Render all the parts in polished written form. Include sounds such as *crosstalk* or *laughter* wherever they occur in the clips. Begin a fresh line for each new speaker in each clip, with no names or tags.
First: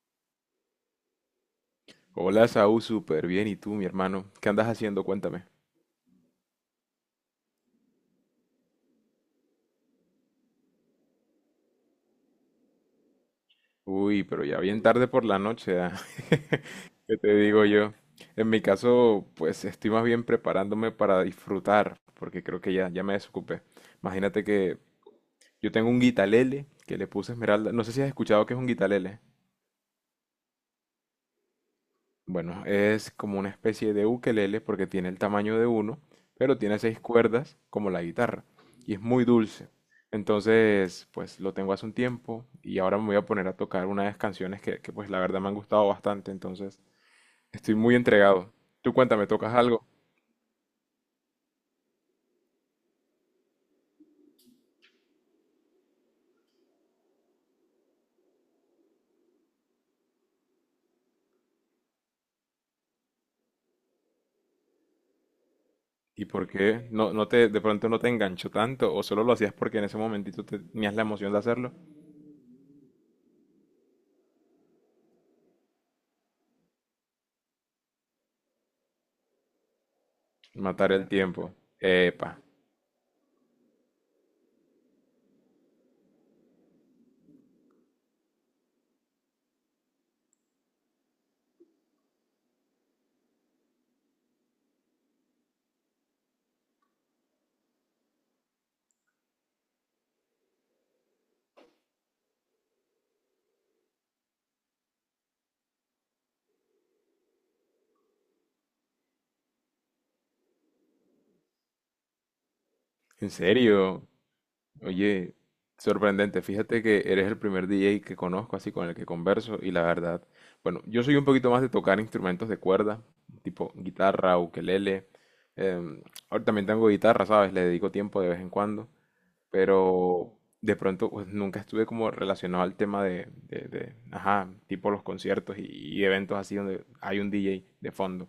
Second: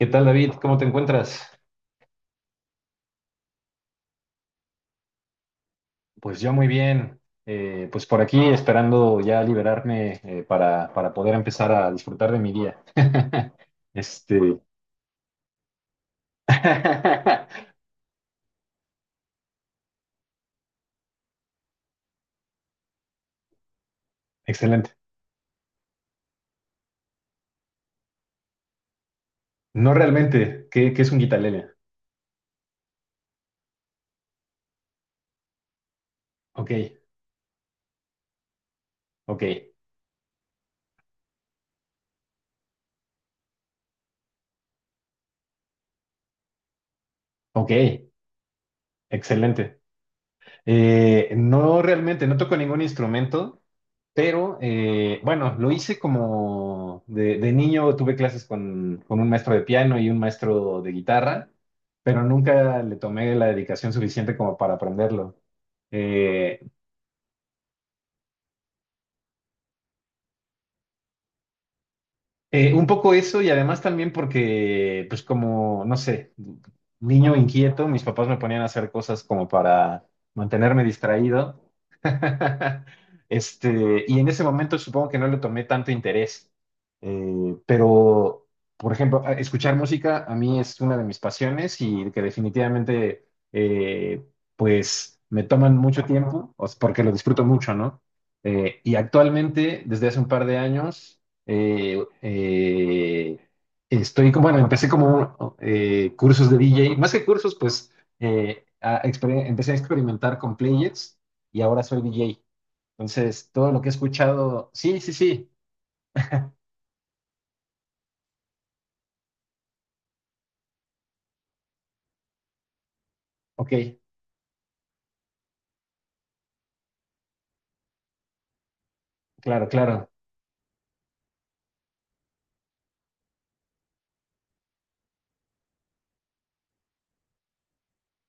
¿Qué tal, David? ¿Cómo te encuentras?
Hola, Saúl, súper bien. ¿Y tú, mi hermano? ¿Qué andas haciendo? Cuéntame.
Pues yo muy bien. Pues por aquí esperando ya liberarme, para poder empezar a disfrutar de mi día. *laughs*
Uy, pero ya
Este.
bien tarde por la noche, ah. *laughs* ¿Qué te digo
*laughs*
yo? En mi caso, pues estoy más bien preparándome para disfrutar, porque creo que ya me desocupé. Imagínate que
Excelente.
yo tengo un guitalele que le puse esmeralda. No sé si has escuchado que es un guitalele.
No realmente. ¿Qué es un guitarlele?
Bueno, es como una especie de ukelele porque tiene el tamaño de uno, pero
Ok,
tiene seis cuerdas como la guitarra y es muy
ok,
dulce. Entonces, pues lo tengo hace un tiempo y ahora me voy a poner a tocar unas canciones pues la verdad me han gustado bastante. Entonces
ok.
estoy muy entregado. Tú cuéntame, ¿tocas
Excelente.
algo?
No realmente, no toco ningún instrumento, pero bueno, lo hice como de niño, tuve clases con un maestro de piano y un maestro de guitarra, pero nunca le tomé la dedicación suficiente como para aprenderlo.
¿Y por
Eh,
qué? De pronto no te enganchó tanto o solo lo hacías porque en ese momentito tenías la emoción de hacerlo?
Un poco eso y además también porque, pues como, no sé, niño inquieto, mis papás me ponían a hacer cosas como para mantenerme
Matar el tiempo.
distraído.
Epa,
*laughs* Este, y en ese momento supongo que no le tomé tanto interés. Eh, pero, por ejemplo, escuchar música a mí es una de mis pasiones y que definitivamente, pues, me toman mucho tiempo, o sea, porque lo disfruto mucho, ¿no? Y actualmente, desde hace un par de años, eh, eh, estoy, bueno, empecé como cursos de DJ, más que cursos, pues empecé a experimentar con players y ahora soy DJ.
¿en
Entonces, todo lo que he
serio?
escuchado, sí, sí,
Oye,
sí,
sorprendente. Fíjate que eres el primer DJ que conozco, así con el que converso, y la verdad, bueno, yo soy un poquito más de tocar instrumentos de cuerda, tipo
ok,
guitarra, ukelele. em, Ahora también tengo guitarra, ¿sabes? Le dedico tiempo de vez en cuando,
claro, claro,
pero de pronto pues, nunca estuve como relacionado al tema ajá, tipo los conciertos y eventos así donde hay un DJ de fondo.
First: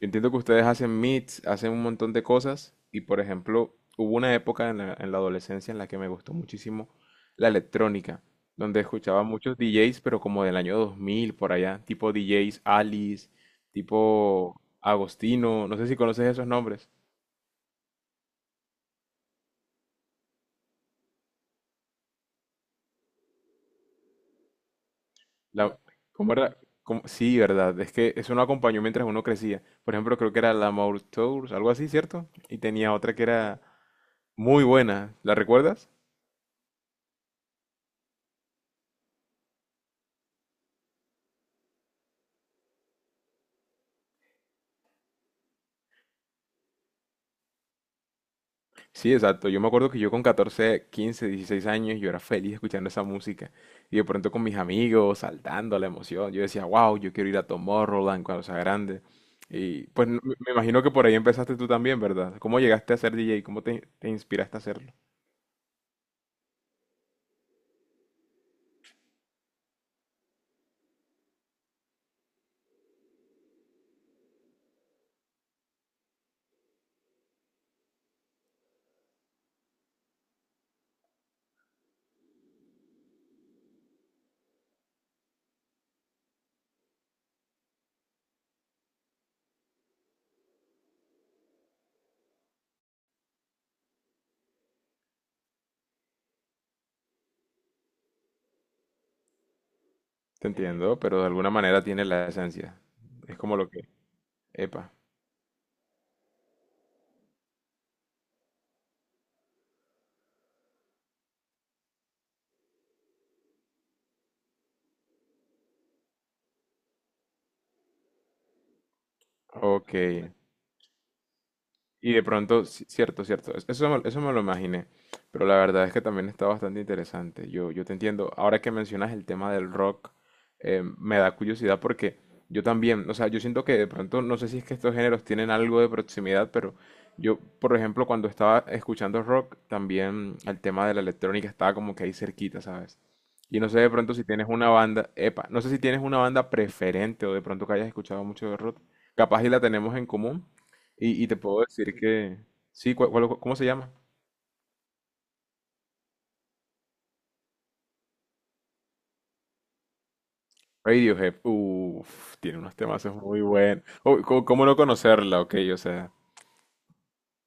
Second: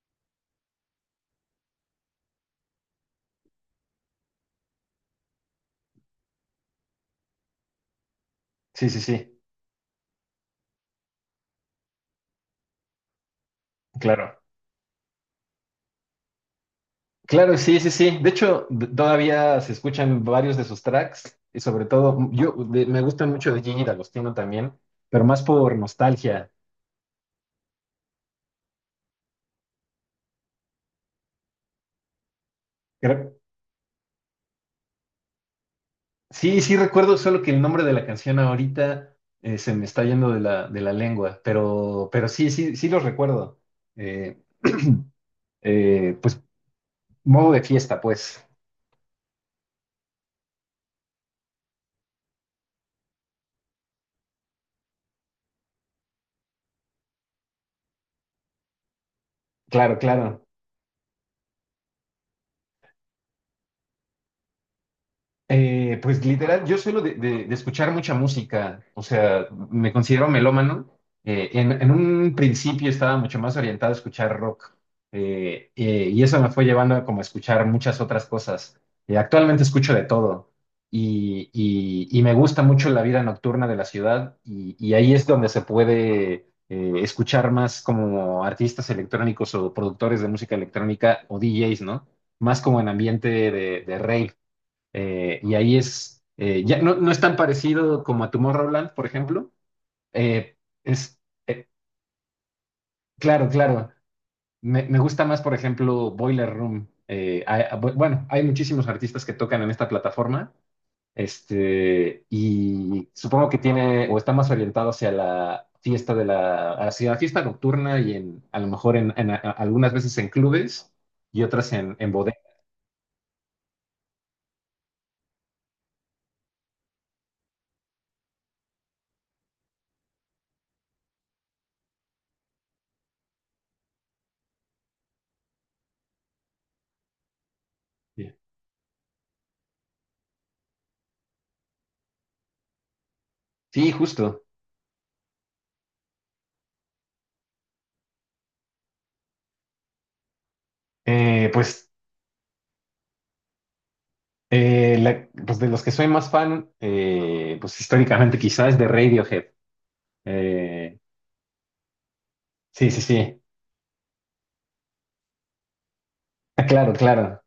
Yo entiendo que ustedes hacen meets, hacen un montón de cosas y por ejemplo hubo una época en la adolescencia en la que me gustó muchísimo la electrónica, donde
sí, sí,
escuchaba
sí,
muchos DJs, pero como del año 2000 por allá, tipo DJs Alice,
claro.
tipo Agostino, no sé si conoces esos nombres.
Claro, sí, sí, sí. De hecho, todavía se escuchan varios de sus tracks y sobre todo, yo me gustan mucho de Gigi D'Agostino también, pero más por
La, ¿cómo
nostalgia.
era? ¿Cómo? Sí, verdad. Es que eso no acompañó mientras uno crecía. Por ejemplo, creo que era la Tours, algo así, ¿cierto? Y tenía otra que era muy buena. ¿La recuerdas?
Sí, sí recuerdo, solo que el nombre de la canción ahorita se me está yendo de la lengua, pero sí, sí, sí los recuerdo. Eh, *clears throat* pues modo de fiesta, pues.
Sí, exacto. Yo me acuerdo que yo con 14 15 16 años, yo era feliz escuchando esa música. Y de pronto con mis amigos, saltando a la emoción. Yo decía, wow, yo quiero ir a Tomorrowland cuando sea grande. Y
Claro,
pues me
claro.
me imagino que por ahí empezaste tú también, ¿verdad? ¿Cómo llegaste a ser DJ? ¿Cómo te, te inspiraste a hacerlo?
Pues literal, yo suelo de escuchar mucha música, o sea, me considero melómano. En un principio estaba mucho más orientado a escuchar rock, y eso me fue llevando a como a escuchar muchas otras cosas. Actualmente escucho de todo y, y me gusta mucho la vida nocturna de la ciudad y ahí es donde se puede escuchar más como artistas electrónicos o productores de música electrónica o DJs, ¿no? Más como en ambiente de rave, y ahí es, ya no, no es tan parecido como a Tomorrowland, por ejemplo.
Te
Eh,
entiendo,
es,
pero de alguna
eh,
manera tiene la esencia. Es
claro,
como lo que...
claro. Me,
Epa.
me gusta más, por ejemplo, Boiler Room. Bueno, hay muchísimos artistas que tocan en esta plataforma. Este, y supongo que tiene o está más orientado hacia la fiesta de la, hacia la fiesta nocturna y en, a lo mejor en, algunas
Ok.
veces en clubes y otras en
Y de
bodegas.
pronto, cierto, cierto, eso, eso me lo imaginé, pero la verdad es que también está bastante interesante. Yo te entiendo, ahora que mencionas el tema del rock. Me da curiosidad porque yo también, o sea, yo siento que de pronto, no sé si es que estos géneros tienen algo de proximidad, pero yo, por ejemplo, cuando estaba escuchando rock, también el tema de la electrónica estaba como que ahí cerquita, ¿sabes? Y no sé
Sí,
de pronto si
justo.
tienes una banda, epa, no sé si tienes una banda preferente o de pronto que hayas escuchado mucho de rock, capaz y la tenemos en común. Y te
Eh,
puedo
pues
decir que. Sí, ¿cómo se llama?
Pues de los que soy más fan, pues históricamente quizás de Radiohead. Eh,
Radiohead. Uf, tiene unos
sí, sí,
temazos
sí.
muy
*laughs*
buenos. Oh, ¿cómo, cómo no conocerla? Ok, o sea,
Ah, claro, claro.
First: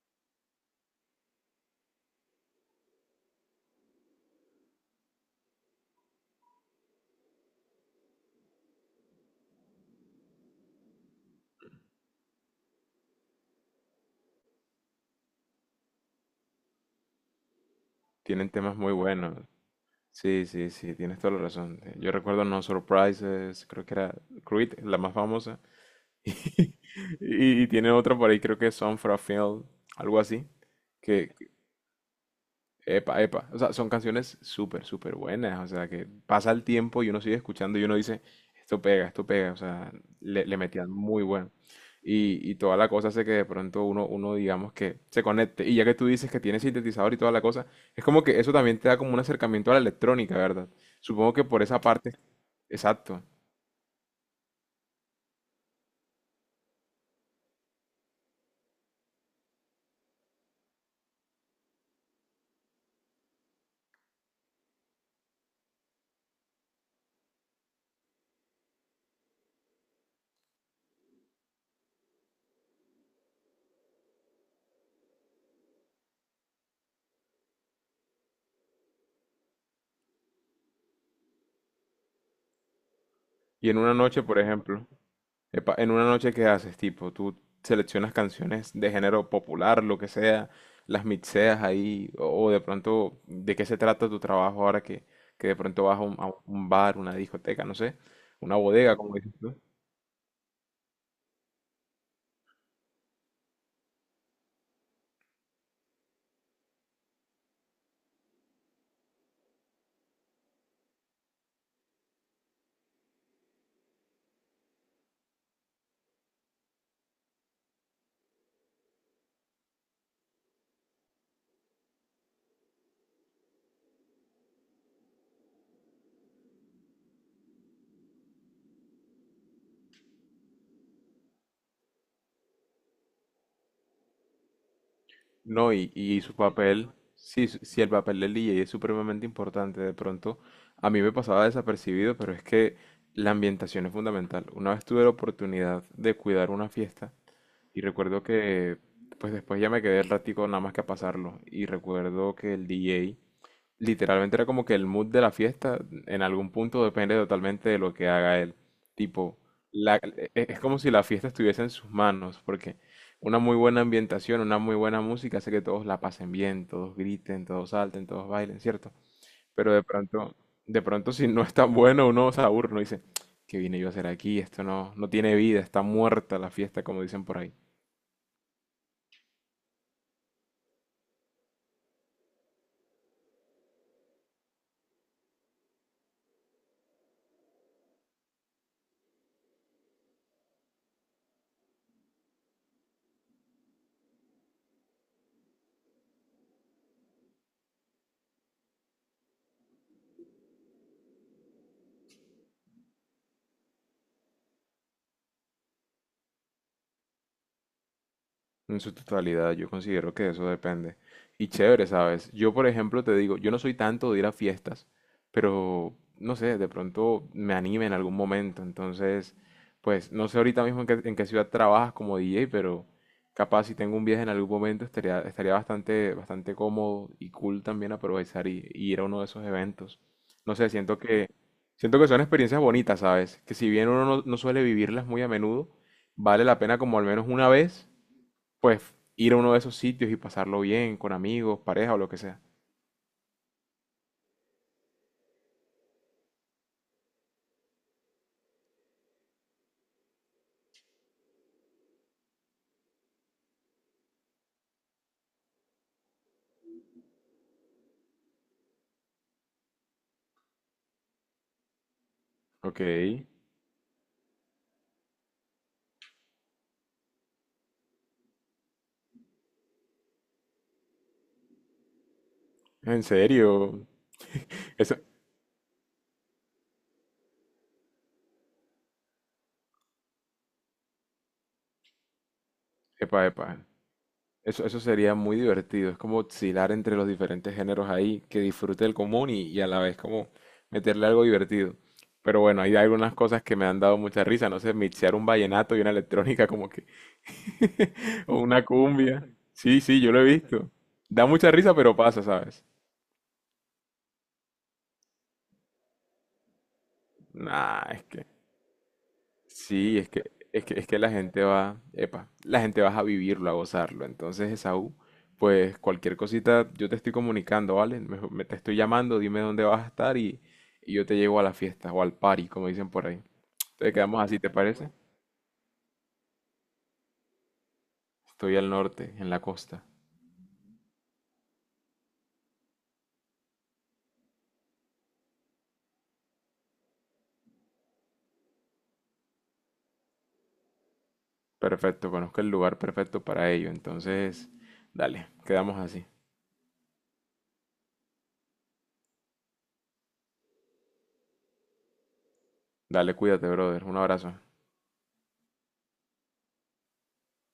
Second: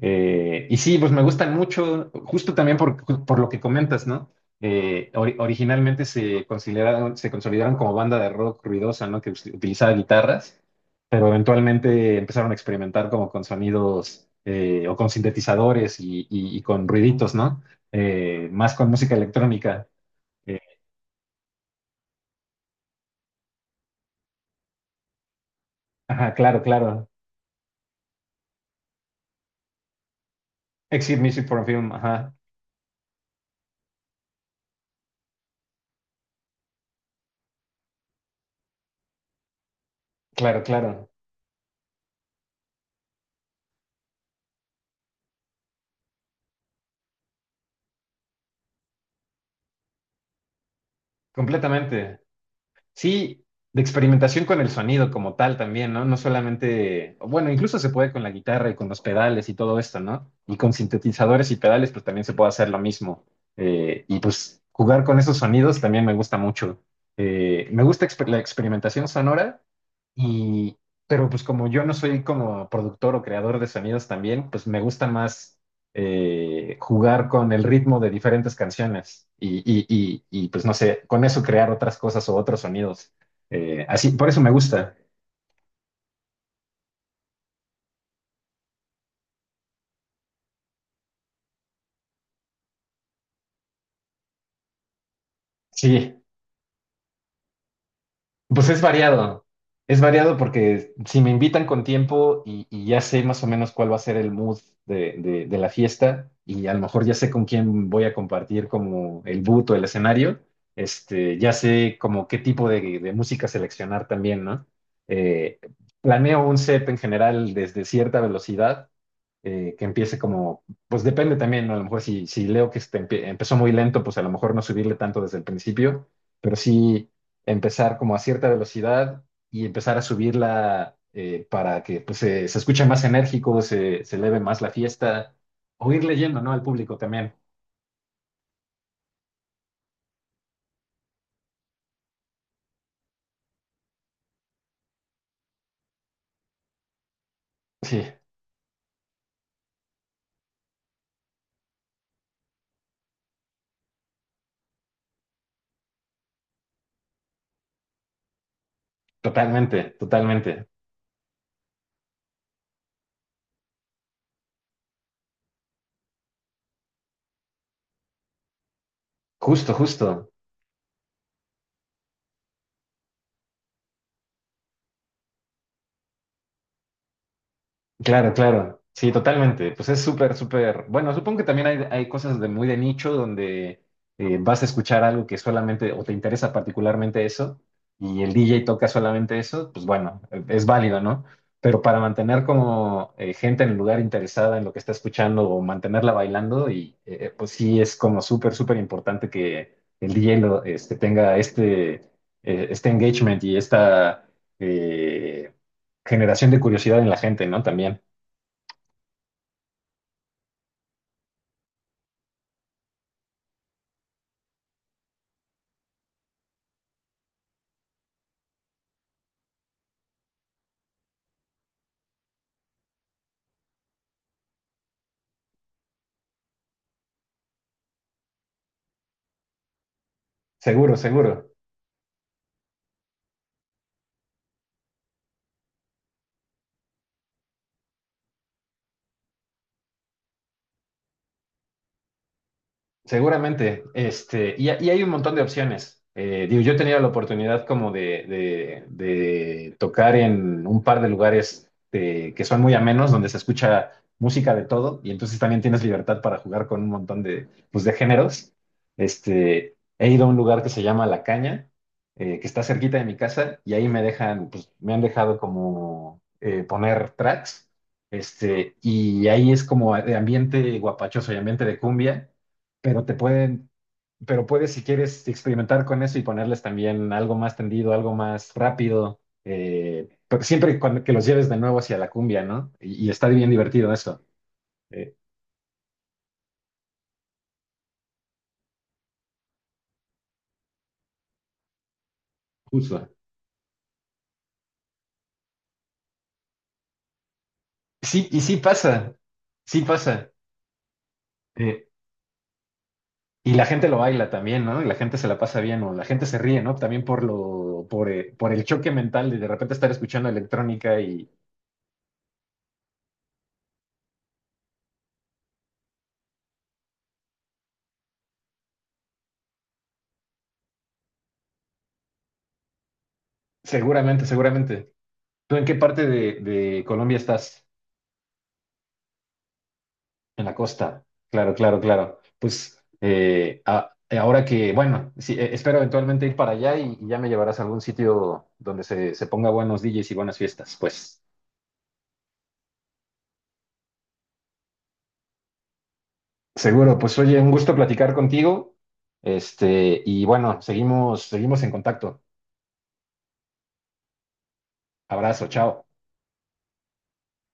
Y sí, pues me gustan mucho, justo también por lo que comentas, ¿no? Originalmente se consideraron, se consolidaron como banda de rock ruidosa, ¿no? Que utilizaba guitarras, pero eventualmente empezaron a experimentar como con sonidos, o con sintetizadores y, y con ruiditos, ¿no?
tienen
Más
temas
con
muy
música
buenos.
electrónica.
Sí,
Eh,
sí, sí, tienes toda la razón. Yo recuerdo No Surprises. Creo que era Creed, la más famosa.
Ajá, claro,
*laughs*
claro.
Y, y tiene otra por ahí, creo que es Song for a Field, algo así.
Exit
Que,
Music for a Film, ajá.
epa, epa. O sea, son canciones súper, súper buenas. O sea, que pasa el tiempo y uno sigue escuchando y uno dice, esto pega, esto pega. O sea, le
Claro,
metían
claro.
muy bueno. Y toda la cosa hace que de pronto digamos que se conecte. Y ya que tú dices que tiene sintetizador y toda la cosa, es como que eso también te da como un acercamiento a la electrónica, ¿verdad? Supongo que por esa parte,
Completamente.
exacto.
Sí, de experimentación con el sonido como tal también, ¿no? No solamente, bueno, incluso se puede con la guitarra y con los pedales y todo esto, ¿no? Y con sintetizadores y pedales, pues también se puede hacer lo mismo. Y pues jugar con esos sonidos también me gusta mucho. Me gusta la experimentación sonora. Y, pero pues como yo no soy como productor o creador de sonidos también, pues me gusta más, jugar con el ritmo de diferentes canciones y, pues no sé, con eso crear otras cosas o otros sonidos.
Y en una
Así,
noche,
por
por
eso me
ejemplo.
gusta.
Epa, en una noche, ¿qué haces? Tipo, tú seleccionas canciones de género popular, lo que sea, las mixeas ahí. O, o de pronto, ¿de qué se trata tu trabajo ahora que de pronto vas a
Sí.
a un bar, una discoteca, no sé, una
Pues
bodega, como dices tú?
es variado porque si me invitan con tiempo y ya sé más o menos cuál va a ser el mood de la fiesta y a lo mejor ya sé con quién voy a compartir como el boot o el escenario, este, ya sé como qué tipo de música seleccionar también, ¿no? Eh, Planeo un set en general desde cierta velocidad, que empiece como, pues depende también, ¿no? A lo mejor si, si leo que este empezó muy lento, pues a lo mejor no subirle tanto desde el principio, pero sí empezar como a cierta velocidad y empezar a subirla, para que pues, se escuche más enérgico, se eleve más la fiesta,
No,
o ir
y su
leyendo, ¿no? Al
papel,
público también.
sí, sí, el papel del DJ es supremamente importante. De pronto, a mí me pasaba desapercibido, pero es que la ambientación es fundamental. Una vez tuve la oportunidad de cuidar una fiesta. Y
Sí,
recuerdo que, pues después ya me quedé el ratico nada más que a pasarlo. Y recuerdo que el DJ literalmente era como que el mood de la fiesta en algún punto depende totalmente de lo que haga él. Tipo,
totalmente,
es
totalmente.
como si la fiesta estuviese en sus manos, porque una muy buena ambientación, una muy buena música hace que todos la pasen bien, todos griten, todos salten, todos bailen, ¿cierto?
Justo,
Pero
justo.
de pronto si no es tan bueno uno se aburre, uno dice, ¿qué vine yo a hacer aquí? Esto no, no tiene vida, está muerta la fiesta, como dicen por ahí.
Claro, claro. Sí, totalmente. Pues es súper, súper. Bueno, supongo que también hay cosas de muy de nicho donde, vas a escuchar algo que solamente o te interesa particularmente eso y el DJ toca solamente eso, pues bueno, es válido, ¿no? Pero para mantener como, gente en el lugar interesada en lo que está escuchando o mantenerla bailando, y pues sí es como súper, súper importante que el DJ lo, este, tenga este, este engagement y esta eh, generación de curiosidad en la gente, ¿no? También.
En su totalidad, yo considero que eso depende. Y chévere, ¿sabes? Yo, por ejemplo, te digo, yo no soy tanto de ir a fiestas, pero no sé, de pronto me anime en algún momento. Entonces, pues no sé ahorita mismo en qué ciudad trabajas como DJ, pero capaz si tengo un viaje en algún momento estaría, estaría bastante, bastante cómodo y cool también aprovechar y ir a uno de esos eventos. No sé,
Seguro, seguro.
siento que son experiencias bonitas, ¿sabes? Que si bien uno no suele vivirlas muy a menudo, vale la pena como al menos una vez pues ir a uno de esos sitios y pasarlo bien con amigos, pareja o lo que sea.
Seguramente, este, y hay un montón de opciones. Digo, yo he tenido la oportunidad como de tocar en un par de lugares, que son muy amenos, donde se escucha música de todo, y entonces también tienes libertad para jugar con un montón de, pues, de géneros. Este, he ido a un lugar que se llama La Caña, que está
Ok,
cerquita de mi casa, y ahí me dejan, pues, me han dejado como, poner tracks, este, y ahí es como de ambiente guapachoso y ambiente de cumbia,
en
pero te pueden,
serio.
pero puedes si
Eso,
quieres experimentar con eso y ponerles también algo más tendido, algo más rápido, pero siempre cuando, que los lleves de nuevo hacia la cumbia, ¿no? Y
epa,
está bien
epa.
divertido eso,
Eso sería
eh,
muy divertido. Es como oscilar entre los diferentes géneros ahí, que disfrute el común y a la vez como meterle algo divertido. Pero bueno, hay
justo.
algunas cosas que me han dado mucha risa. No sé, mixear un vallenato y una electrónica como que,
Sí,
o
y sí
una
pasa,
cumbia.
sí
Sí, sí, yo lo he
pasa.
visto. Da mucha risa,
eh,
pero pasa, ¿sabes?
y la gente lo baila también, ¿no? Y la gente se la pasa bien, o la gente se ríe, ¿no? También por lo,
Nah, es que
por el choque mental de repente estar
sí,
escuchando
es
electrónica
que la
y
gente va, epa, la gente va a vivirlo, a gozarlo. Entonces, Esaú, pues cualquier cosita yo te estoy comunicando, ¿vale? Te estoy llamando, dime dónde vas a estar y yo te llevo a la fiesta o al party, como dicen por ahí. Entonces quedamos
seguramente,
así, ¿te parece?
seguramente. ¿Tú en qué parte de Colombia estás?
Estoy al norte, en la costa.
En la costa, claro, claro, claro. Pues ahora que, bueno, sí, espero eventualmente ir para allá y ya me llevarás a algún sitio donde se ponga buenos DJs y buenas fiestas. Pues
Perfecto, conozco el lugar perfecto para ello. Entonces, dale, quedamos así.
seguro, pues oye, un gusto platicar contigo. Este, y bueno, seguimos, seguimos en contacto.
Dale, cuídate, brother. Un abrazo.
Abrazo, chao.